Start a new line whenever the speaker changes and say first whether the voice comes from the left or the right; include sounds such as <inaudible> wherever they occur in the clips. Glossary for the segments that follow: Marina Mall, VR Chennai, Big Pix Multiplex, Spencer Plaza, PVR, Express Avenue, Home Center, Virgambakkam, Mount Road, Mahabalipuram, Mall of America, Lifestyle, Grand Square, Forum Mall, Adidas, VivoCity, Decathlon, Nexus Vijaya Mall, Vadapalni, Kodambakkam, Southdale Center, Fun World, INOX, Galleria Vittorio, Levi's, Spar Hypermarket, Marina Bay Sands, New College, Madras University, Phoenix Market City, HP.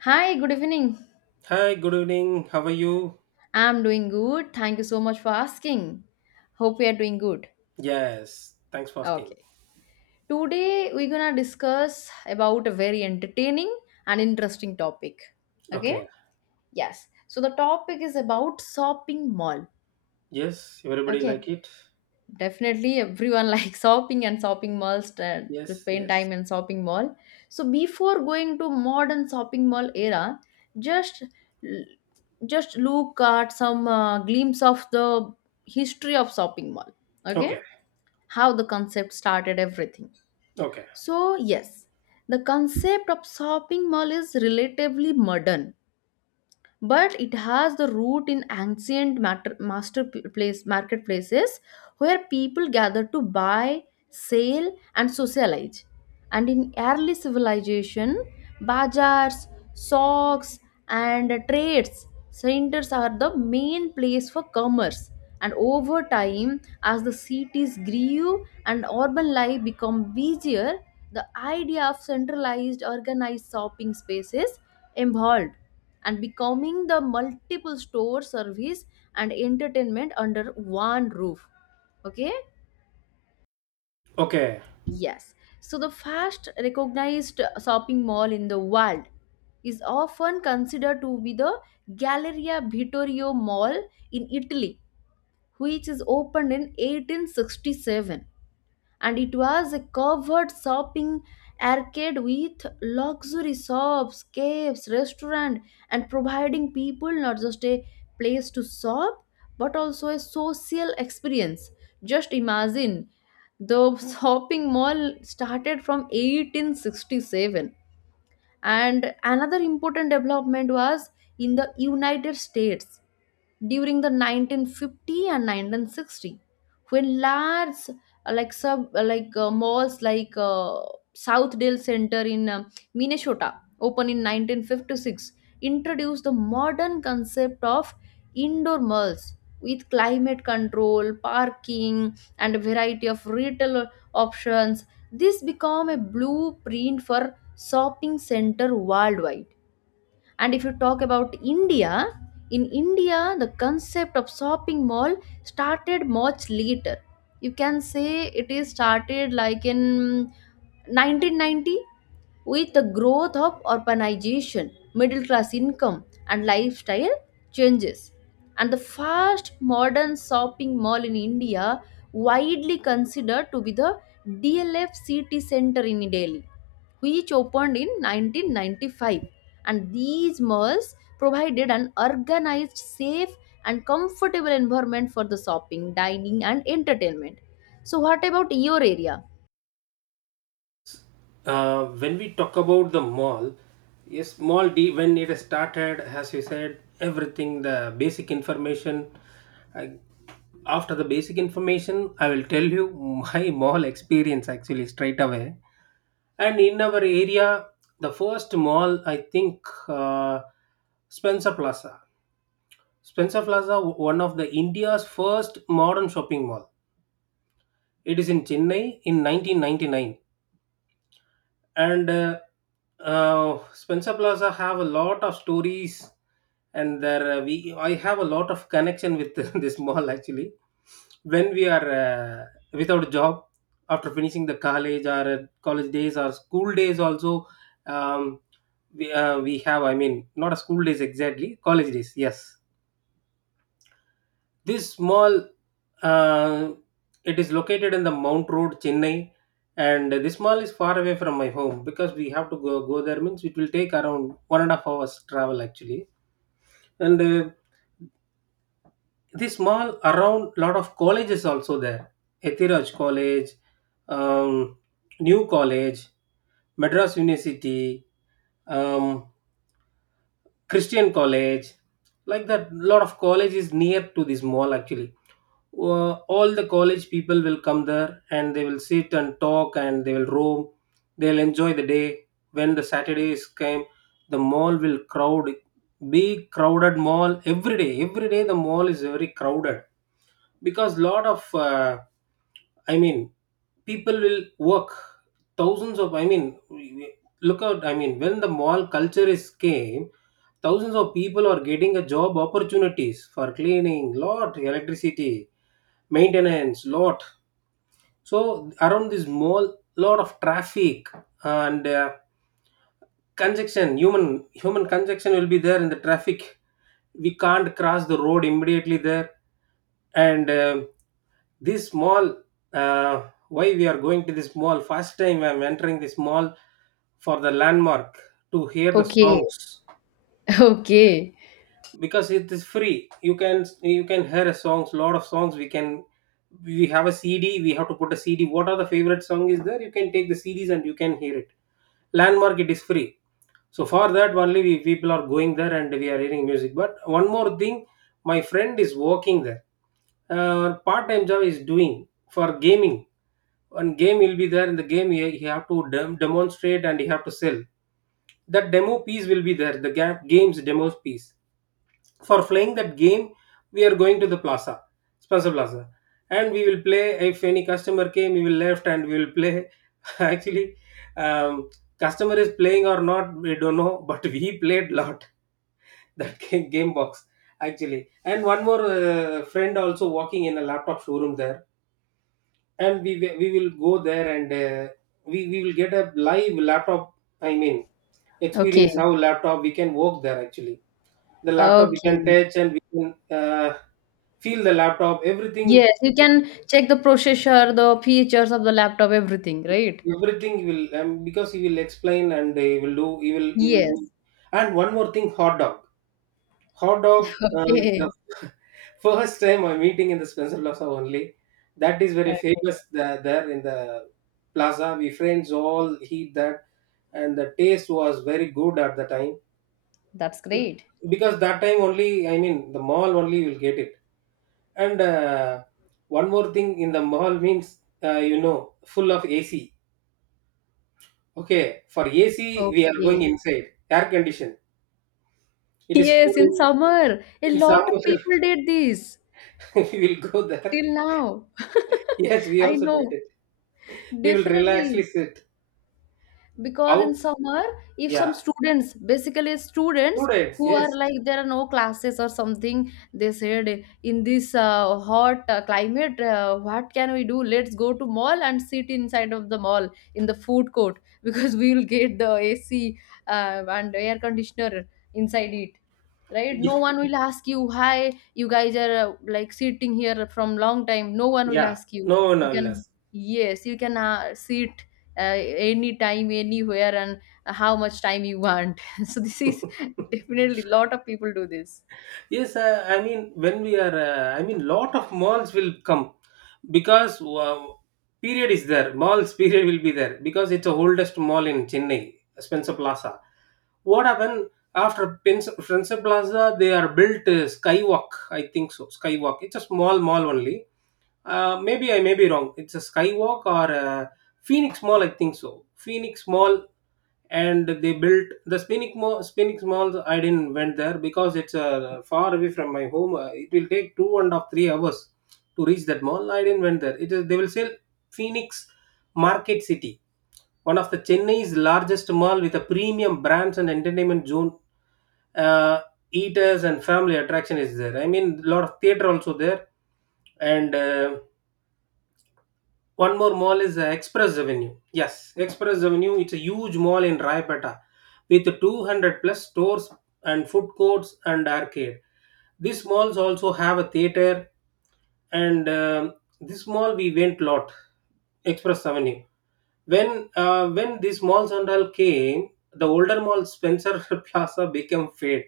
left: Hi, good evening.
right: Hi, good evening. How are you?
left: I'm doing good. Thank you so much for asking. Hope we are doing good.
right: Yes, thanks for asking.
left: Okay. Today we're gonna discuss about a very entertaining and interesting topic. Okay?
right: Okay.
left: Yes. So the topic is about shopping mall.
right: Yes, everybody like
left: Okay.
right: it?
left: Definitely, everyone <laughs> likes shopping and shopping malls to
right: Yes,
left: spend
right: yes.
left: time in shopping mall. So before going to modern shopping mall era, just just look at some glimpse of the history of shopping mall. Okay,
right: Okay,
left: how the concept started, everything.
right: okay,
left: So yes, the concept of shopping mall is relatively modern but it has the root in ancient place marketplaces where people gather to buy sell and socialize, and in early civilization bazaars, socks and trades centers are the main place for commerce, and over time as the cities grew and urban life become busier the idea of centralized organized shopping spaces evolved and becoming the multiple store service and entertainment under one roof. Okay.
right: okay.
left: Yes. So the first recognized shopping mall in the world is often considered to be the Galleria Vittorio Mall in Italy, which is opened in 1867. And it was a covered shopping arcade with luxury shops, caves, restaurant, and providing people not just a place to shop but also a social experience. Just imagine, the shopping mall started from 1867, and another important development was in the United States during the 1950 and 1960 when large like sub like malls like Southdale Center in Minnesota opened in 1956 introduced the modern concept of indoor malls with climate control parking and a variety of retail options. This became a blueprint for shopping center worldwide. And if you talk about India, in India, the concept of shopping mall started much later. You can say it is started like in 1990 with the growth of urbanization, middle class income and lifestyle changes, and the first modern shopping mall in India, widely considered to be the DLF City Center in Delhi, which opened in 1995. And these malls provided an organized, safe, and comfortable environment for the shopping, dining, and entertainment. So, what about your area?
right: When we talk about the mall, yes, mall D when it started, as you said, everything the basic information. I, After the basic information, I will tell you my <laughs> mall experience actually straight away. And in our area, the first mall I think uh, Spencer Plaza. Spencer Plaza, one of the India's first modern shopping mall. It is in Chennai in 1999, and Spencer Plaza have a lot of stories, and there we I have a lot of connection with <laughs> this mall actually. When we are without a job after finishing the college or college days or school days also. Um, we have, I mean, not a school days exactly college days, yes. This mall, uh, it is located in the Mount Road, Chennai, and this mall is far away from my home because we have to go there. Means it will take around 1.5 hours travel actually. And this mall around lot of colleges also there. Ethiraj College, um, New College, Madras University, um, Christian College, like that. Lot of colleges near to this mall actually. All the college people will come there and they will sit and talk and they will roam, they'll enjoy the day. When the Saturdays came, the mall will crowd, big crowded mall. Every day, every day the mall is very crowded because lot of I mean, people will work thousands of. I mean, look out. I mean, when the mall culture is came, thousands of people are getting a job opportunities for cleaning, lot electricity, maintenance, lot. So around this mall lot of traffic and congestion, human congestion will be there in the traffic, we can't cross the road immediately there. And this mall, uh, why we are going to this mall, first time I'm entering this mall, for the landmark, to hear the
left: Okay.
right: songs,
left: <laughs> Okay.
right: because it is free. You can you can hear songs, lot of songs we can. We have a CD, we have to put a CD, what are the favorite song is there, you can take the CDs and you can hear it. Landmark, it is free. So for that only we people are going there and we are hearing music. But one more thing, my friend is working there, part-time job is doing for gaming. One game will be there, in the game he have to demonstrate and he have to sell. That demo piece will be there, the games demo piece. For playing that game we are going to the plaza, Spencer Plaza, and we will play. If any customer came we will left, and we will play <laughs> actually. um, Customer is playing or not we don't know, but <laughs> we played lot <laughs> that game, game box actually. And one more friend also working in a laptop showroom there, and we will go there and we will get a live laptop, I mean,
left: Okay.
right: experience how laptop we can work there actually. The laptop we can
left: Okay.
right: touch and we can feel the laptop, everything we.
left: Yes, you can check the processor, the features of the laptop, everything, right?
right: Everything you will, because he will explain and he will do, he will
left: Yes.
right: do. And one more thing, hot dog.
left: <laughs>
right: Is the
left: Okay.
right: <laughs> first time I'm meeting in the Spencer Plaza only. That is very
left: Okay.
right: famous there in the plaza we friends all eat that, and the taste was very good at the time
left: That's great.
right: because that time only, I mean, the mall only will get it. And one more thing in the mall means, full of AC. Okay, for AC, we are going
left: Okay.
right: inside, air condition. It is cool
left: Yes, in
right: in,
left: summer, a
right: in summer.
left: lot of people did this
right: <laughs> We will go there.
left: till now.
right: Yes,
left: <laughs>
right: we
left: I
right: also did
left: know.
right: it. We will relaxly
left: Definitely.
right: sit
left: Because
right: out.
left: in summer if some
right: Yeah,
left: students, basically students
right: students,
left: who are
right: yes.
left: like there are no classes or something, they said in this hot climate, what can we do, let's go to mall and sit inside of the mall in the food court <laughs> because we will get the AC and air conditioner inside it, right?
right: Yeah,
left: No one will ask you, hi, you guys are like sitting here from long time, no one will
right: yeah.
left: ask you.
right: No one
left: You
right: will
left: can,
right: us.
left: yes, you can sit uh, any time anywhere, and how much time you want. <laughs> So this is definitely lot of people do this.
right: Yes, I mean, when we are I mean, lot of malls will come because period is there, malls <laughs> period will be there, because it's the oldest mall in Chennai, Spencer Plaza. What happened after Spencer Plaza, they are built Skywalk, I think so, Skywalk, it's a small mall only. Maybe I may be wrong. It's a Skywalk or a Phoenix Mall, I think so. Phoenix Mall, and they built the Phoenix Mall. Phoenix Mall, I didn't went there because it's far away from my home. It will take 2.5, 3 hours to reach that mall. I didn't went there. It is they will sell Phoenix Market City, one of the Chennai's largest mall with a premium brands and entertainment zone. Uh, Eaters and family attraction is there. I mean, lot of theater also there. And one more mall is Express Avenue. Yes, Express Avenue, it's a huge mall in Raipeta with 200 plus stores and food courts and arcade. These malls also have a theater. And this mall we went lot, Express Avenue. When these malls and all came, the older mall Spencer <laughs> Plaza became fade,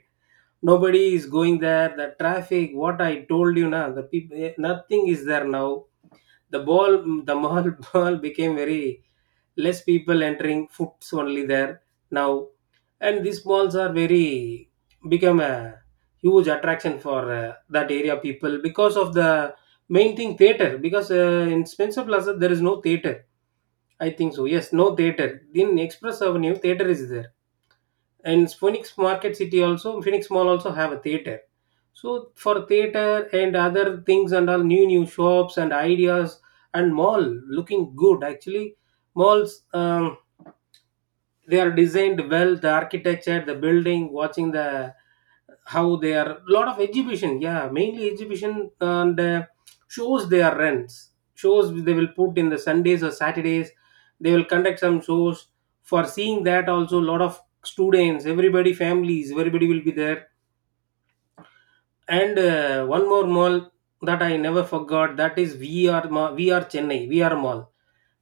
right: nobody is going there. The traffic what I told you, now the people, nothing is there now. The ball the mall <laughs> mall became very less people entering, foots only there now. And these malls are very, become a huge attraction for that area people because of the main thing theater, because in Spencer Plaza there is no theater, I think so. Yes, no theater. In Express Avenue theater is there, and Phoenix Market City also, Phoenix Mall also have a theater. So for theater and other things and all, new new shops and ideas, and mall looking good actually. Malls, they are designed well, the architecture, the building watching, the how they are, lot of exhibition, yeah, mainly exhibition. And shows, they are rents shows, they will put in the Sundays or Saturdays, they will conduct some shows. For seeing that also lot of students, everybody, families, everybody will be there. And one more mall that I never forgot, that is VR Mall, VR Chennai, VR Mall.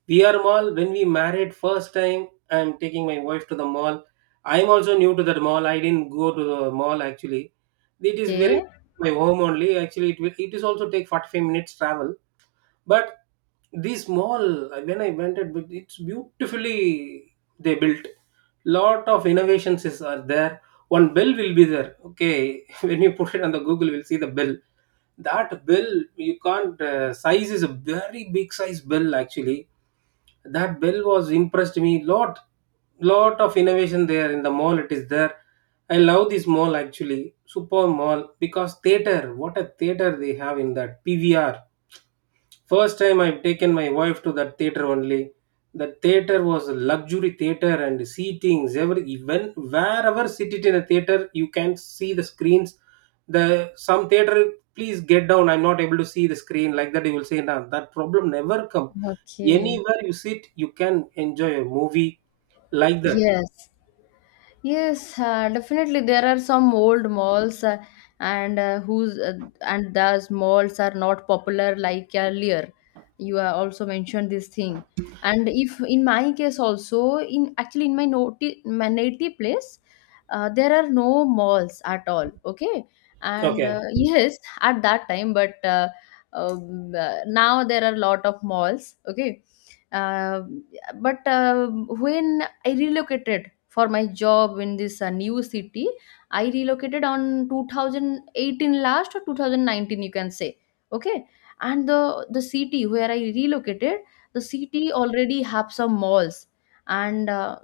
right: VR Mall, when we married first time, I'm taking my wife to the mall. I'm also new to that mall, I didn't go to the mall actually. It is very
left: Okay.
right: my home only. Actually, it is also take 45 minutes travel, but these mall, when I went it, but it's beautifully they built, lot of innovations is are there. One bell will be there, okay, <laughs> when you put it on the Google you'll see the bell, that bell you can't, size is a very big size bell actually. That bell was impressed me lot, lot of innovation there in the mall it is there. I love this mall actually, super mall, because theater, what a theater they have in that PVR. First time I've taken my wife to that theater only. The theater was a luxury theater and seatings, every, even wherever seated in a theater you can see the screens. The some theater, please get down, I'm not able to see the screen like that, you will say, nah, that problem never come.
left: Okay.
right: Anywhere you sit, you can enjoy a movie, like that.
left: Yes. Yes, definitely. There are some old malls, and uh, whose uh, and those malls are not popular like earlier. You also mentioned this thing, and if in my case also, in my my native place, there are no malls at all. Okay, and
right: Okay.
left: <laughs> yes, at that time, but now there are lot of malls. Okay, uh, but when I relocated for my job in this new city. I relocated on 2018 last or 2019, you can say. Okay, and the city where I relocated, the city already have some malls, and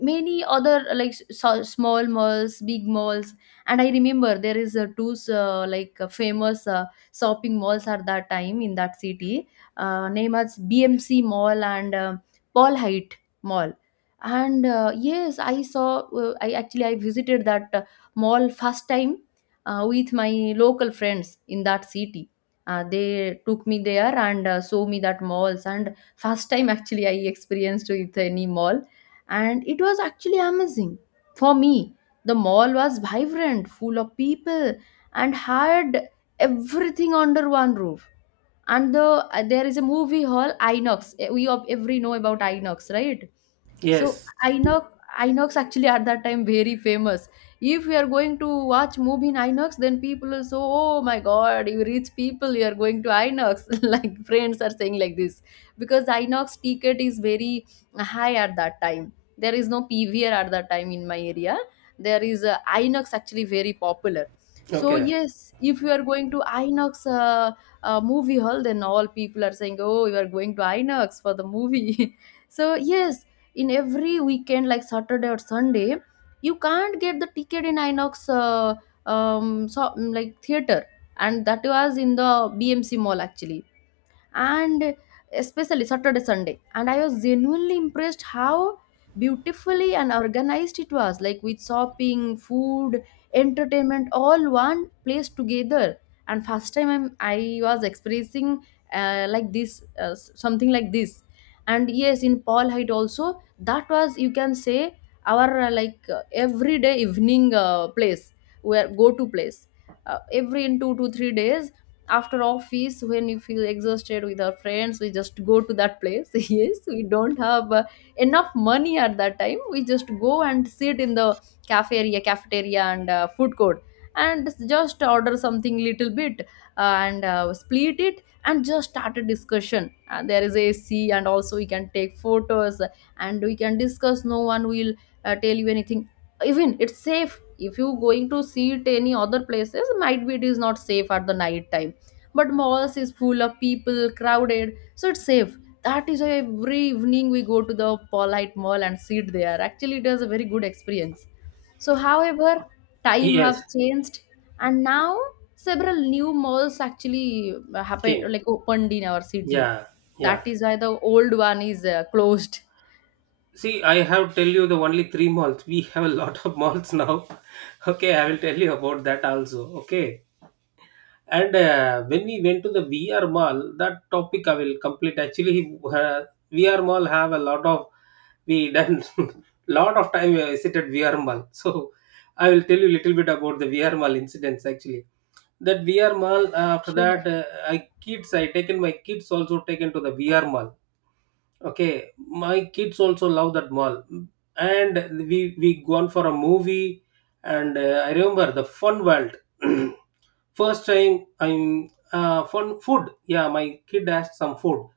left: many other small malls, big malls. And I remember there is a two famous shopping malls at that time in that city, name as BMC Mall and Paul Height Mall. And yes, I saw I actually I visited that mall first time with my local friends in that city. They took me there and show me that malls, and first time actually I experienced with any mall. And it was actually amazing for me. The mall was vibrant, full of people, and had everything under one roof. And there is a movie hall, Inox. Eh, every know about Inox, right? So
right: Yes.
left: Inox, Inox actually at that time very famous. If you are going to watch movie in Inox then people will say, oh my god, you rich people, you are going to Inox. <laughs> Like friends are saying like this because Inox ticket is very high at that time. There is no PVR at that time in my area. There is a Inox actually very popular. So
right: Okay.
left: yes, if you are going to Inox movie hall, then all people are saying, oh, you are going to Inox for the movie. <laughs> So yes, in every weekend like Saturday or Sunday, you can't get the ticket in Inox so, like theater. And that was in the BMC Mall actually, and especially Saturday, Sunday. And I was genuinely impressed how beautifully and organized it was, like with shopping, food, entertainment, all one place together. And first time I was experiencing like this, something like this. And yes, in Paul Height also, that was you can say our everyday evening place, where go to place, every in 2 to 3 days after office when you feel exhausted with our friends, we just go to that place. <laughs> Yes, we don't have enough money at that time, we just go and sit in the cafe area, cafeteria and food court, and just order something little bit, and split it and just start a discussion, and there is AC and also we can take photos and we can discuss, no one will tell you anything. Even it's safe, if you going to see it any other places, might be it is not safe at the night time, but malls is full of people, crowded, so it's safe. That is why every evening we go to the Polite Mall and sit there. Actually it was a very good experience. So however, time have
right: Yes.
left: changed, and now several new malls actually happen,
right: Okay.
left: like opened in our city.
right: Yeah. Yeah.
left: That is why the old one is closed.
right: See, I have tell you the only three malls. We have a lot of malls now. <laughs> Okay, I will tell you about that also. Okay, and when we went to the VR mall, that topic I will complete. Actually, <laughs> uh, VR mall have a lot of, we done <laughs> lot of time I visited VR mall. <laughs> So I will tell you little bit about the VR mall incidents actually. That VR mall after that,
left: Sure.
right: I taken my kids also taken to the VR mall. Okay, my kids also love that mall, and we gone for a movie, and I remember the Fun World. <clears throat> First time I'm fun food. Yeah, my kid asked some food.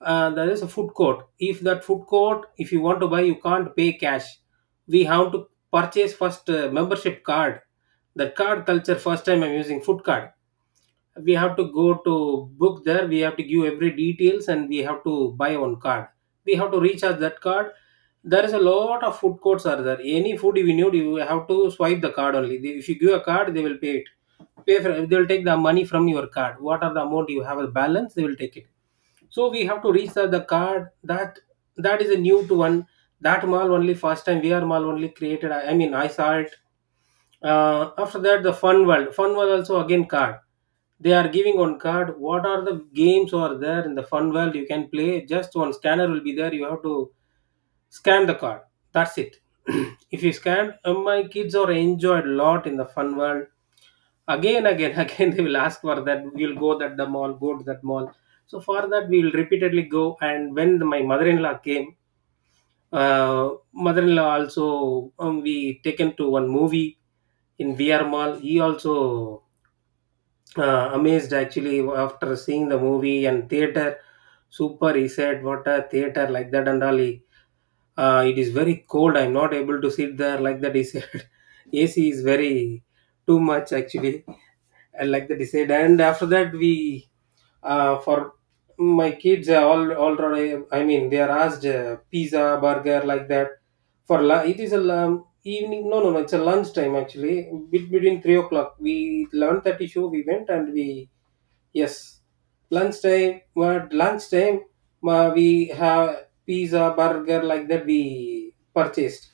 right: There is a food court. If that food court, if you want to buy, you can't pay cash. We have to purchase first membership card. That card culture. First time I'm using food card. We have to go to book there, we have to give every details, and we have to buy one card. We have to recharge that card. There is a lot of food courts are there. Any food you need, you have to swipe the card only. If you give a card, they will pay it, pay for, they will take the money from your card. What are the amount you have a balance, they will take it. So we have to reach the card that, that is a new to one. That mall only first time VR mall only created, I mean I saw it. After that the fun world, fun world also again card. They are giving on card. What are the games are there in the fun world, you can play. Just one scanner will be there, you have to scan the card. That's it. <clears throat> If you scan, my kids are enjoyed a lot in the fun world. Again, <laughs> again they will ask for that. We'll go that the mall, go to that mall. So for that we will repeatedly go. And my mother-in-law came, mother-in-law also, we taken to one movie in VR mall. He also amazed actually after seeing the movie and theater. Super, he said. What a theater like that and all. He, it is very cold. I'm not able to sit there like that, he said. <laughs> AC is very too much actually. And like that he said. And after that we, for my kids are all already, I mean they are asked pizza, burger like that. It is a, evening, no, it's a lunch time actually, between 3 o'clock. We 11:30 show we went, and we, yes, lunchtime. At lunchtime, we have pizza, burger like that. We purchased.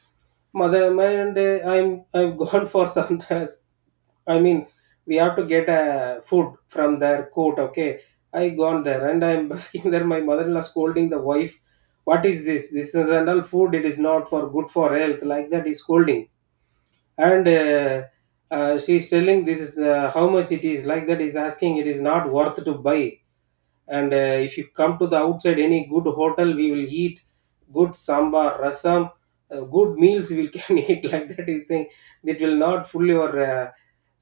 right: Mother, my and I'm <laughs> gone for some times. I mean, we have to get food from their court. Okay, I gone there and I'm <laughs> back in there. My mother-in-law scolding the wife. What is this? This is and all food. It is not for good for health. Like that, is scolding. And She's telling, this is how much it is, like that is asking, it is not worth to buy. And If you come to the outside any good hotel, we will eat good sambar rasam, good meals we can <laughs> eat, like that is saying. It will not full your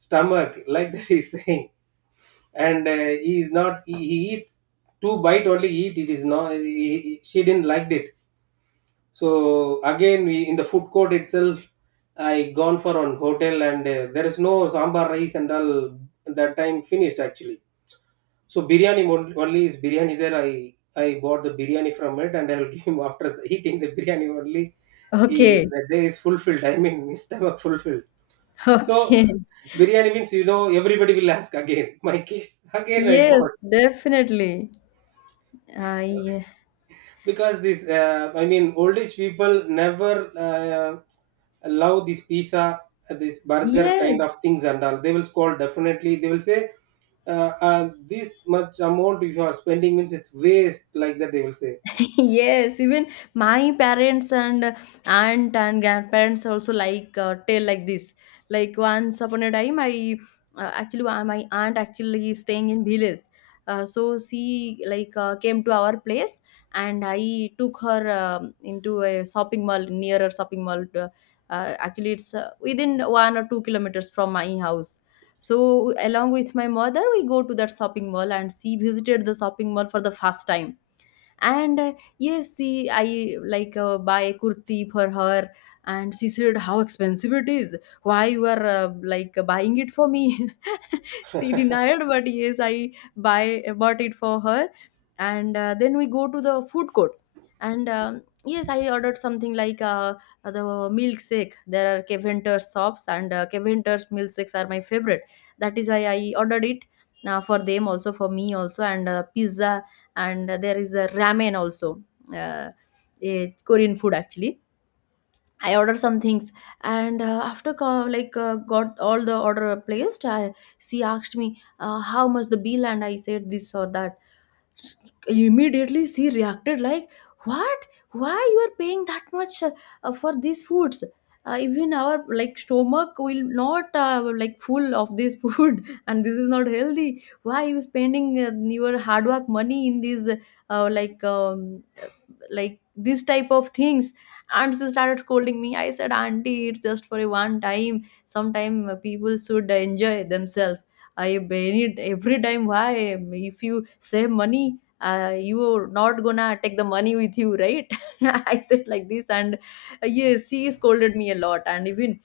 right: stomach, like that is saying. And he is not he, he eat two bite only eat. It is not, she didn't like it. So again, we in the food court itself, I gone for on hotel, and there is no sambar rice and all. That time finished actually. So biryani, only is biryani there. I bought the biryani from it, and I'll <laughs> give him, after eating the biryani only. He,
left: Okay.
right: the day is fulfilled. I mean, his stomach fulfilled.
left: <laughs>
right: So
left: Okay.
right: biryani means, you know, everybody will ask again. <laughs> My kids again I
left: Yes.
right: bought.
left: Definitely. I.
right: Because this, I mean, old age people never uh, allow this pizza, this burger kind
left: Yes.
right: of things and all. They will scold, definitely they will say, this much amount if you are spending means it's waste, like that they will say.
left: <laughs> Yes, even my parents and aunt and grandparents also like tell like this. Like once upon a time, I, actually my aunt actually is staying in village, so she like came to our place, and I took her into a shopping mall, nearer shopping mall to, actually it's within 1 or 2 kilometers from my house. So along with my mother we go to that shopping mall, and she visited the shopping mall for the first time. And yes, see I like buy a kurti for her, and she said how expensive it is, why you are like buying it for me. <laughs> <laughs> She denied, but yes, I buy bought it for her. And then we go to the food court. And yes, I ordered something like the milkshake. There are Caventer's shops and Caventer's milkshakes are my favorite. That is why I ordered it for them also, for me also, and pizza. And there is a ramen also, uh, a Korean food actually. I ordered some things, and after co- like got all the order placed. I, she asked me how much the bill, and I said this or that. Immediately, she reacted like, "What? Why you are paying that much for these foods? Even our like stomach will not like full of this <laughs> food, and this is not healthy. Why you spending your hard work money in these like?" Like this type of things, and she started scolding me. I said, auntie, it's just for a one time, sometime people should enjoy themselves, I ban every time why, if you save money you're not gonna take the money with you, right? <laughs> I said like this. And yes, she scolded me a lot. And even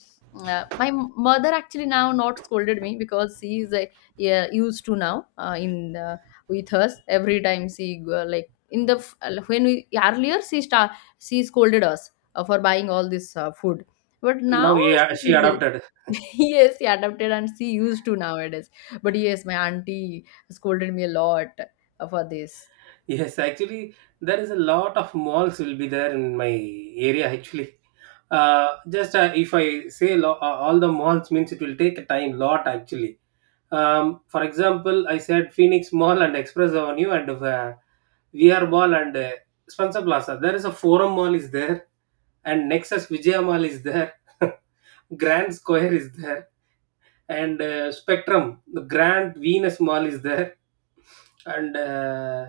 left: my mother actually now not scolded me because she is, yeah, used to now in with us every time. She like in the when we earlier she scolded us for buying all this food, but
right: No,
left: now
right: yeah,
left: she
right: she
left: is
right: adopted.
left: <laughs> yes she adapted, and she used to nowadays. But yes, my auntie scolded me a lot for this.
right: <laughs> Yes, actually there is a lot of malls will be there in my area actually. uh, just, if I say lo- all the malls means it will take a time lot actually. For example, I said Phoenix Mall and Express Avenue and VR Mall and Spencer Plaza. There is a Forum Mall is there, and Nexus Vijaya Mall is there. <laughs> Grand Square is there, and Spectrum, the Grand Venus Mall is there, and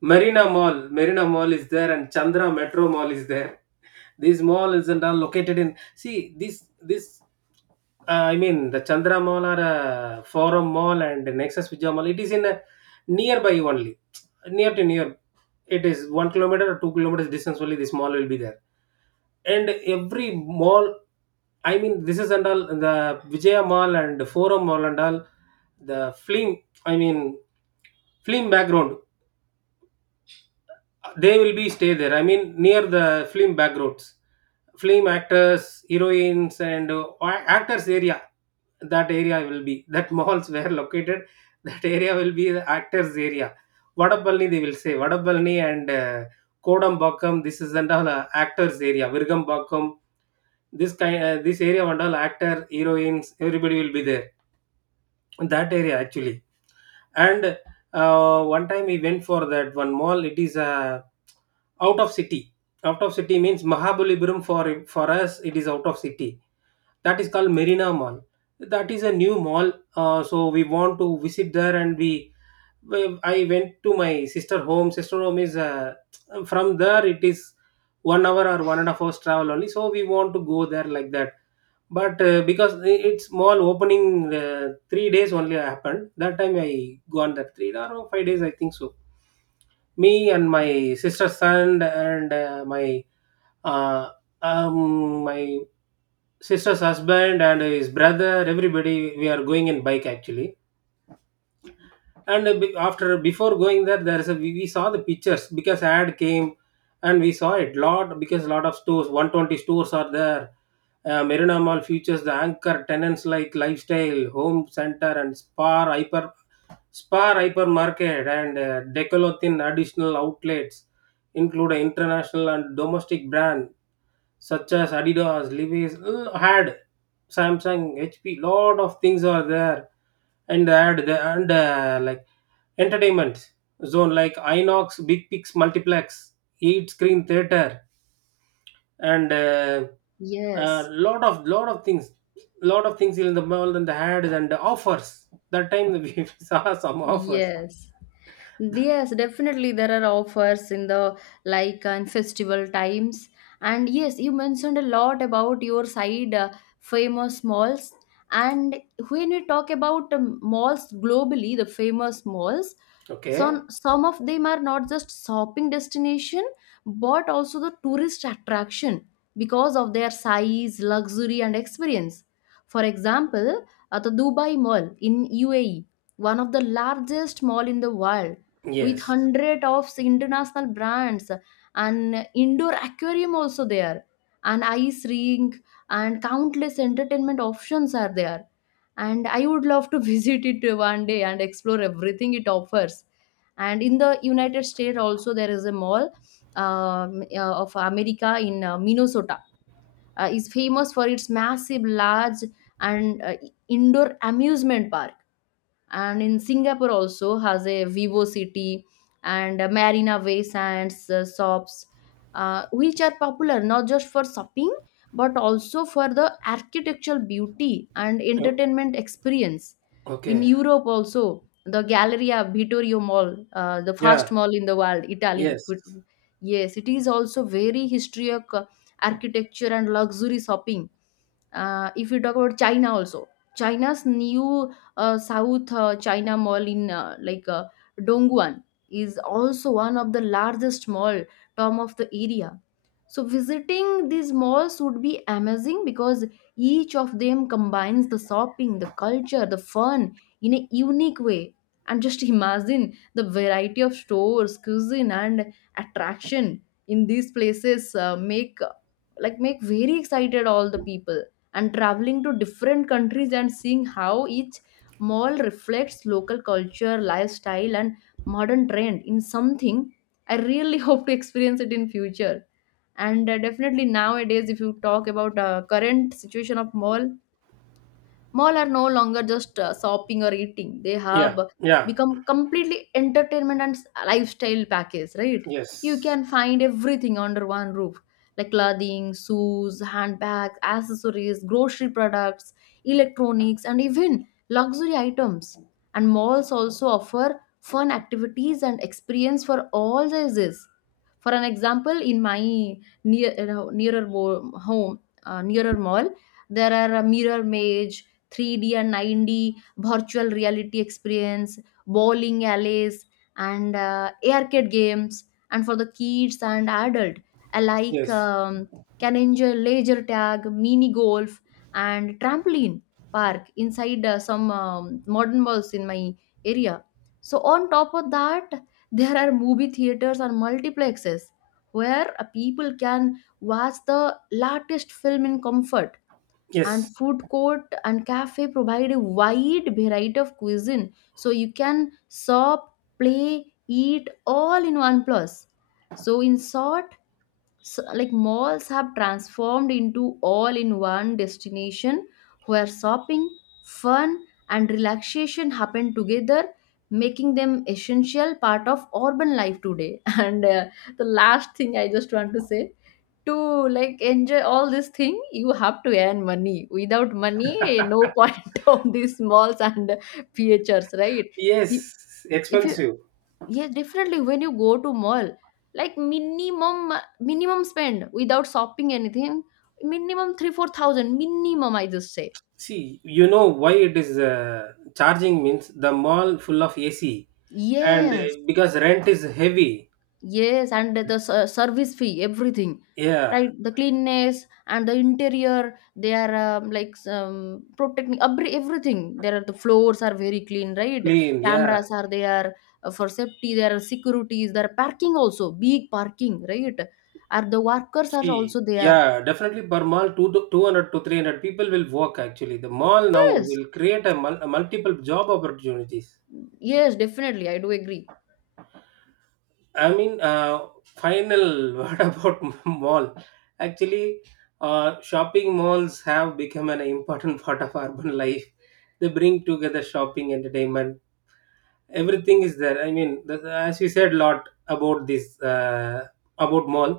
right: Marina Mall is there, and Chandra Metro Mall is there. These malls and all located in, see this this I mean the Chandra Mall or Forum Mall and Nexus Vijay Mall. It is in a nearby only, near to near. It is 1 kilometer or 2 kilometers distance only this mall will be there. And every mall, I mean this is and all the Vijaya Mall and Forum Mall and all, the film, I mean film background, they will be stay there, I mean near the film backgrounds. Film actors, heroines, and actors area. That area will be that <laughs> malls were located, <laughs> that area will be the actors area. Vadapalni, they will say Vadapalni, and Kodambakkam, this is and all actors area, Virgambakkam. This kind, this area and all actor heroines everybody will be there, that area actually. And one time we went for that one mall. It is out of city. Out of city means Mahabalipuram. For us it is out of city. That is called Marina Mall. That is a new mall. So we want to visit there, and we, I went to my sister home. Sister home is from there. It is 1 hour or 1.5 hours travel only. So we want to go there like that. But its mall opening uh, 3 days only happened. That time I gone there 3 or 5 days I think so. Me and my sister's son and my uh, my sister's husband and his brother, everybody, we are going in bike actually. And be- after before going there, there is a, we saw the pictures because ad came. And we saw it lot, because lot of stores, 120 stores are there. Uh, Marina Mall features the anchor tenants like Lifestyle, Home Center, and Spar Hypermarket, and Decathlon. Additional outlets include an international and domestic brand such as Adidas, Levi's, l- had Samsung, HP, lot of things are there. And they had the, and like entertainment zone like Inox, Big Pix Multiplex, 8 screen theater, and a uh, uh,
left: Yes.
right: lot of lot of things, lot of things in the mall, and the ads and the offers. That time we <laughs> saw some offers.
left: Yes. Yes, definitely there are offers in the like and festival times. And yes, you mentioned a lot about your side famous malls. And when you talk about malls globally, the famous malls,
right: Okay.
left: some of them are not just shopping destination, but also the tourist attraction because of their size, luxury, and experience. For example, at the Dubai Mall in UAE, one of the largest mall in the world with
right: Yes.
left: hundred of international brands and indoor aquarium also there and ice rink and countless entertainment options are there, and I would love to <laughs> visit it one day and explore everything it offers. And in the United States also there is a mall of America in Minnesota, is famous for its massive large and indoor amusement park. And in Singapore also has a vivo city and Marina Bay Sands shops, which are popular not just for shopping but also for the architectural beauty and
right: O-
left: entertainment experience. In
right: Okay.
left: Europe also the Galleria Vittorio mall, the first
right: Yeah.
left: mall in the world, Italy.
right: Yes.
left: Yes, it is also very historic architecture and luxury shopping. If you talk about China also, China's new South China Mall in Dongguan is also one of the largest mall, term of the area. So visiting these malls would be amazing because each of them combines the shopping, the culture, the fun in a unique way. And just <laughs> imagine the variety of stores, cuisine, and attraction in these places make like make very excited all the people, and traveling to different countries and seeing how each mall reflects local culture, lifestyle, and modern trend in something. I really <laughs> hope to experience it in future. And definitely nowadays, if you talk about current situation of mall, mall are no longer just shopping or eating. They have
right: Yeah. Yeah.
left: become completely entertainment and lifestyle package, right? You
right: Yes.
left: can find everything under one roof like clothing, shoes, handbags, accessories, grocery products, electronics, and even luxury items. And malls also offer fun activities and experience for all sizes. For an example, in my near, you know, home, nearer mall, there are a mirror maze, 3D and 9D virtual reality experience, bowling alleys, and arcade games. And for the kids and adult, alike
right: Yes.
left: can enjoy laser tag, mini golf, and trampoline park inside some modern malls in my area. So on top of that, there are movie theaters and multiplexes where people can watch the latest film in comfort, and
right: Yes.
left: food court and cafe provide a wide variety of cuisine, so you can shop, play, eat all in one plus. So in short, like malls have transformed into all in one destination where shopping, fun, and relaxation happen together, making them essential part of urban life today. <laughs> And the last thing I just want to say, to like enjoy all this thing you have to earn money. Without money, eh, no point <laughs> of these malls and phrs, right? You-
right: Yes,
left: if you,
right: expensive.
left: yes, definitely when you go to mall, like minimum, minimum spend without shopping anything, minimum 3-4,000 minimum, I just say.
right: See, you know why it is charging means, the mall full of AC, and
left: Yes,
right: because rent is heavy.
left: Yes, and the service fee, everything,
right: Yeah,
left: right? The cleanness and the interior, they are like protecting everything. There are the floors are very clean, right?
right: clean. Yeah,
left: Cameras are there for safety. There are securities. There are parking also, big parking, right? And the workers are
right: see,
left: also there.
right: yeah, definitely per mall 2 to 200 to 300 people will work. Actually, the mall now
left: Yes,
right: will create a, a multiple job opportunities.
left: yes, definitely, I do agree.
right: I mean, final <laughs> word about mall. Actually, shopping malls have become an important <laughs> part of urban life. They bring together shopping, entertainment, everything is there. I mean as we said a lot about this, about mall.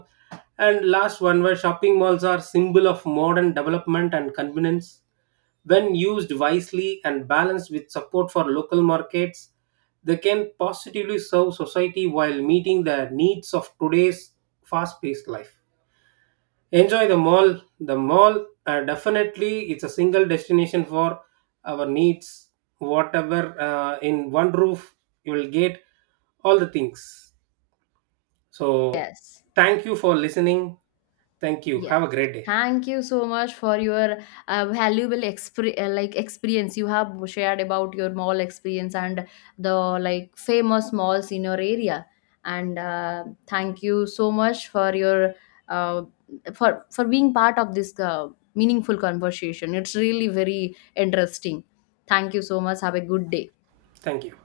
right: And last one, where shopping malls are symbol of modern development and convenience, when used wisely and balanced with support for local markets, they can positively serve society while meeting the needs of today's fast-paced life. Enjoy the mall. The mall, definitely it's a single destination for our needs. Whatever, in one roof you will get all the things. So
left: Yes.
right: thank you for listening. Thank you, have a
left: Yes.
right: great day.
left: Thank you so much for your valuable like experience you have shared about your mall experience and the like famous malls in your area. And thank you so much for your uh, for being part of this meaningful conversation. It's really very interesting. Thank you so much. Have a good day.
right: Thank you.